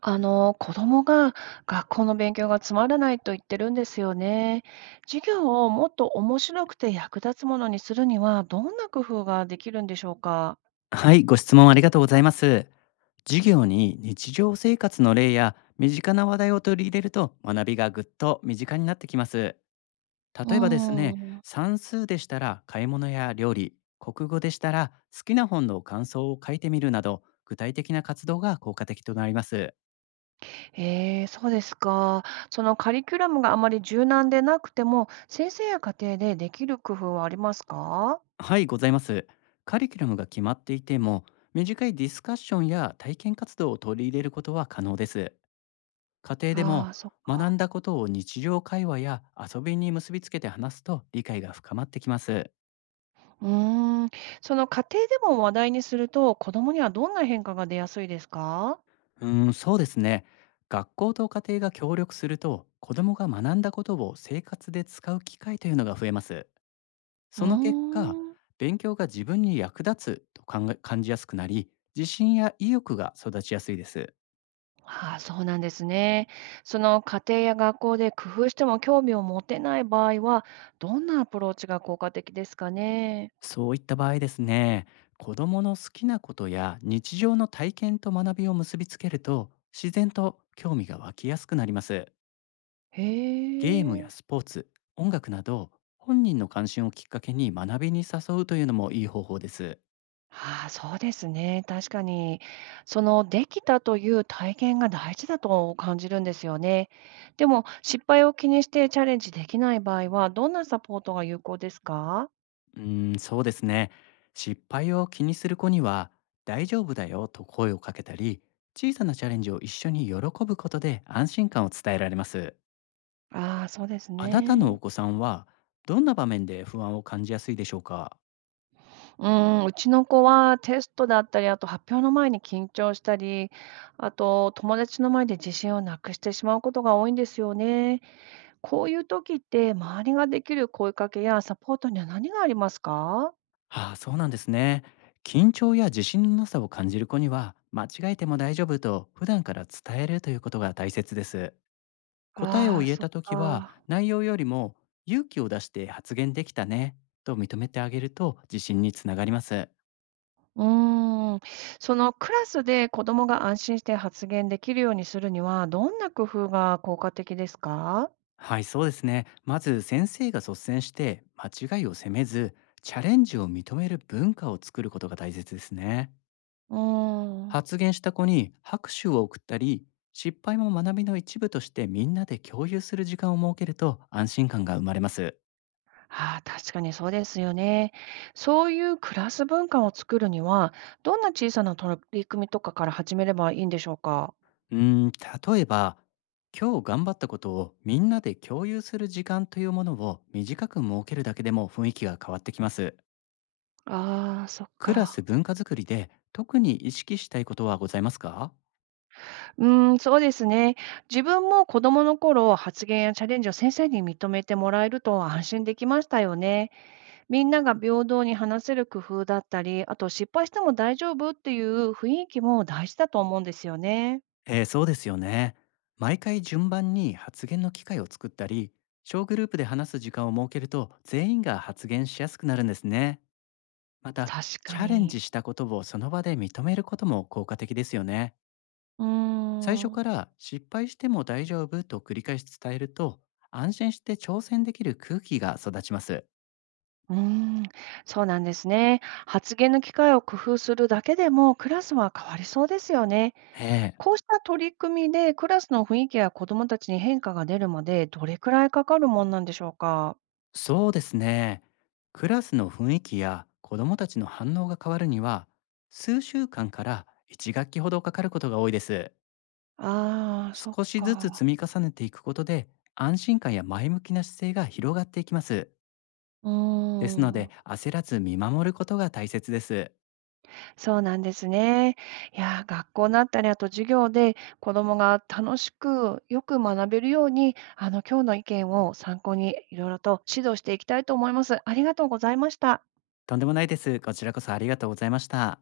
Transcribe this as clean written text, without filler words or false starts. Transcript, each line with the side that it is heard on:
right: 子供が学校の勉強がつまらないと言ってるんですよね。授業をもっと面白くて役立つものにするには、どんな工夫ができるんでしょうか。
left: はい、ご質問ありがとうございます。授業に日常生活の例や身近な話題を取り入れると学びがぐっと身近になってきます。
right: う
left: 例えばです
right: ー
left: ね、
right: ん、
left: 算数でしたら買い物や料理、国語でしたら好きな本の感想を書いてみるなど、具体的な活動が効果的となります。
right: そうですか。そのカリキュラムがあまり柔軟でなくても、先生や家庭でできる工夫はありますか。
left: はい、ございます。カリキュラムが決まっていても、短いディスカッションや体験活動を取り入れることは可能です。家庭で
right: あ
left: も
right: あー、
left: 学んだことを日常会話や遊びに結びつけて話すと理解が深まってきます。
right: うーん。その家庭でも話題にすると、子供にはどんな変化が出やすいですか。
left: うーん、そうですね。学校と家庭が協力すると子どもが学んだことを生活で使う機会というのが増えます。
right: うー
left: その結果、
right: ん。
left: 勉強が自分に役立つと考え感じやすくなり、自信や意欲が育ちやすいです。
right: ああ、そうなんですね。その家庭や学校で工夫しても興味を持てない場合は、どんなアプローチが効果的ですかね。
left: そういった場合ですね、子どもの好きなことや日常の体験と学びを結びつけると、自然と興味が湧きやすくなります。
right: へ
left: ゲームや
right: え。
left: スポーツ、音楽など、本人の関心をきっかけに学びに誘うというのもいい方法です。
right: ああ、そうですね。確かに、そのできたという体験が大事だと感じるんですよね。でも、失敗を気にしてチャレンジできない場合は、どんなサポートが有効ですか。
left: うーん、そうですね。失敗を気にする子には、大丈夫だよと声をかけたり、小さなチャレンジを一緒に喜ぶことで安心感を伝えられます。
right: ああ、そうです
left: あなたのお
right: ね。
left: 子さんは、どんな場面で不安を感じやすいでしょうか？
right: うーん、うちの子はテストだったり、あと発表の前に緊張したり、あと友達の前で自信をなくしてしまうことが多いんですよね。こういう時って周りができる声かけやサポートには何がありますか。
left: はあ、そうなんですね。緊張や自信のなさを感じる子には、間違えても大丈夫と普段から伝えるということが大切です。答えを
right: ああー、
left: 言え
right: そっ
left: たときは、
right: か。
left: 内容よりも勇気を出して発言できたねと認めてあげると自信につながります。
right: うーん。そのクラスで子供が安心して発言できるようにするには、どんな工夫が効果的ですか。
left: はい、そうですね。まず先生が率先して間違いを責めず、チャレンジを認める文化を作ることが大切ですね。
right: うーん。
left: 発言した子に拍手を送ったり、失敗も学びの一部としてみんなで共有する時間を設けると安心感が生まれます。
right: ああ、確かにそうですよね。そういうクラス文化を作るには、どんな小さな取り組みとかから始めればいいんでしょうか？
left: うーん、例えば、今日頑張ったことをみんなで共有する時間というものを短く設けるだけでも雰囲気が変わってきます。
right: ああ、そっ
left: クラス
right: か。
left: 文化づくりで特に意識したいことはございますか？
right: うーん、そうですね。自分も子供の頃、発言やチャレンジを先生に認めてもらえると安心できましたよね。みんなが平等に話せる工夫だったり、あと失敗しても大丈夫っていう雰囲気も大事だと思うんですよね。
left: そうですよね。毎回順番に発言の機会を作ったり、小グループで話す時間を設けると全員が発言しやすくなるんですね。また、
right: 確
left: チ
right: か
left: ャレン
right: に。
left: ジしたことをその場で認めることも効果的ですよね。
right: うー
left: 最初
right: ん。
left: から失敗しても大丈夫と繰り返し伝えると、安心して挑戦できる空気が育ちます。
right: うーん、そうなんですね。発言の機会を工夫するだけでもクラスは変わりそうですよね。
left: ええ、
right: こうした取り組みでクラスの雰囲気や子どもたちに変化が出るまでどれくらいかかるもんなんでしょうか？
left: そうですね。クラスの雰囲気や子どもたちの反応が変わるには、数週間から1学期ほどかかることが多いです。
right: ああ、そっ
left: 少しずつ積
right: か。
left: み重ねていくことで、安心感や前向きな姿勢が広がっていきます。
right: うー
left: ですので、
right: ん、
left: 焦らず見守ることが大切です。
right: そうなんですね。いやー、学校だったり、あと授業で子どもが楽しくよく学べるように、今日の意見を参考にいろいろと指導していきたいと思います。ありがとうございました。
left: とんでもないです。こちらこそありがとうございました。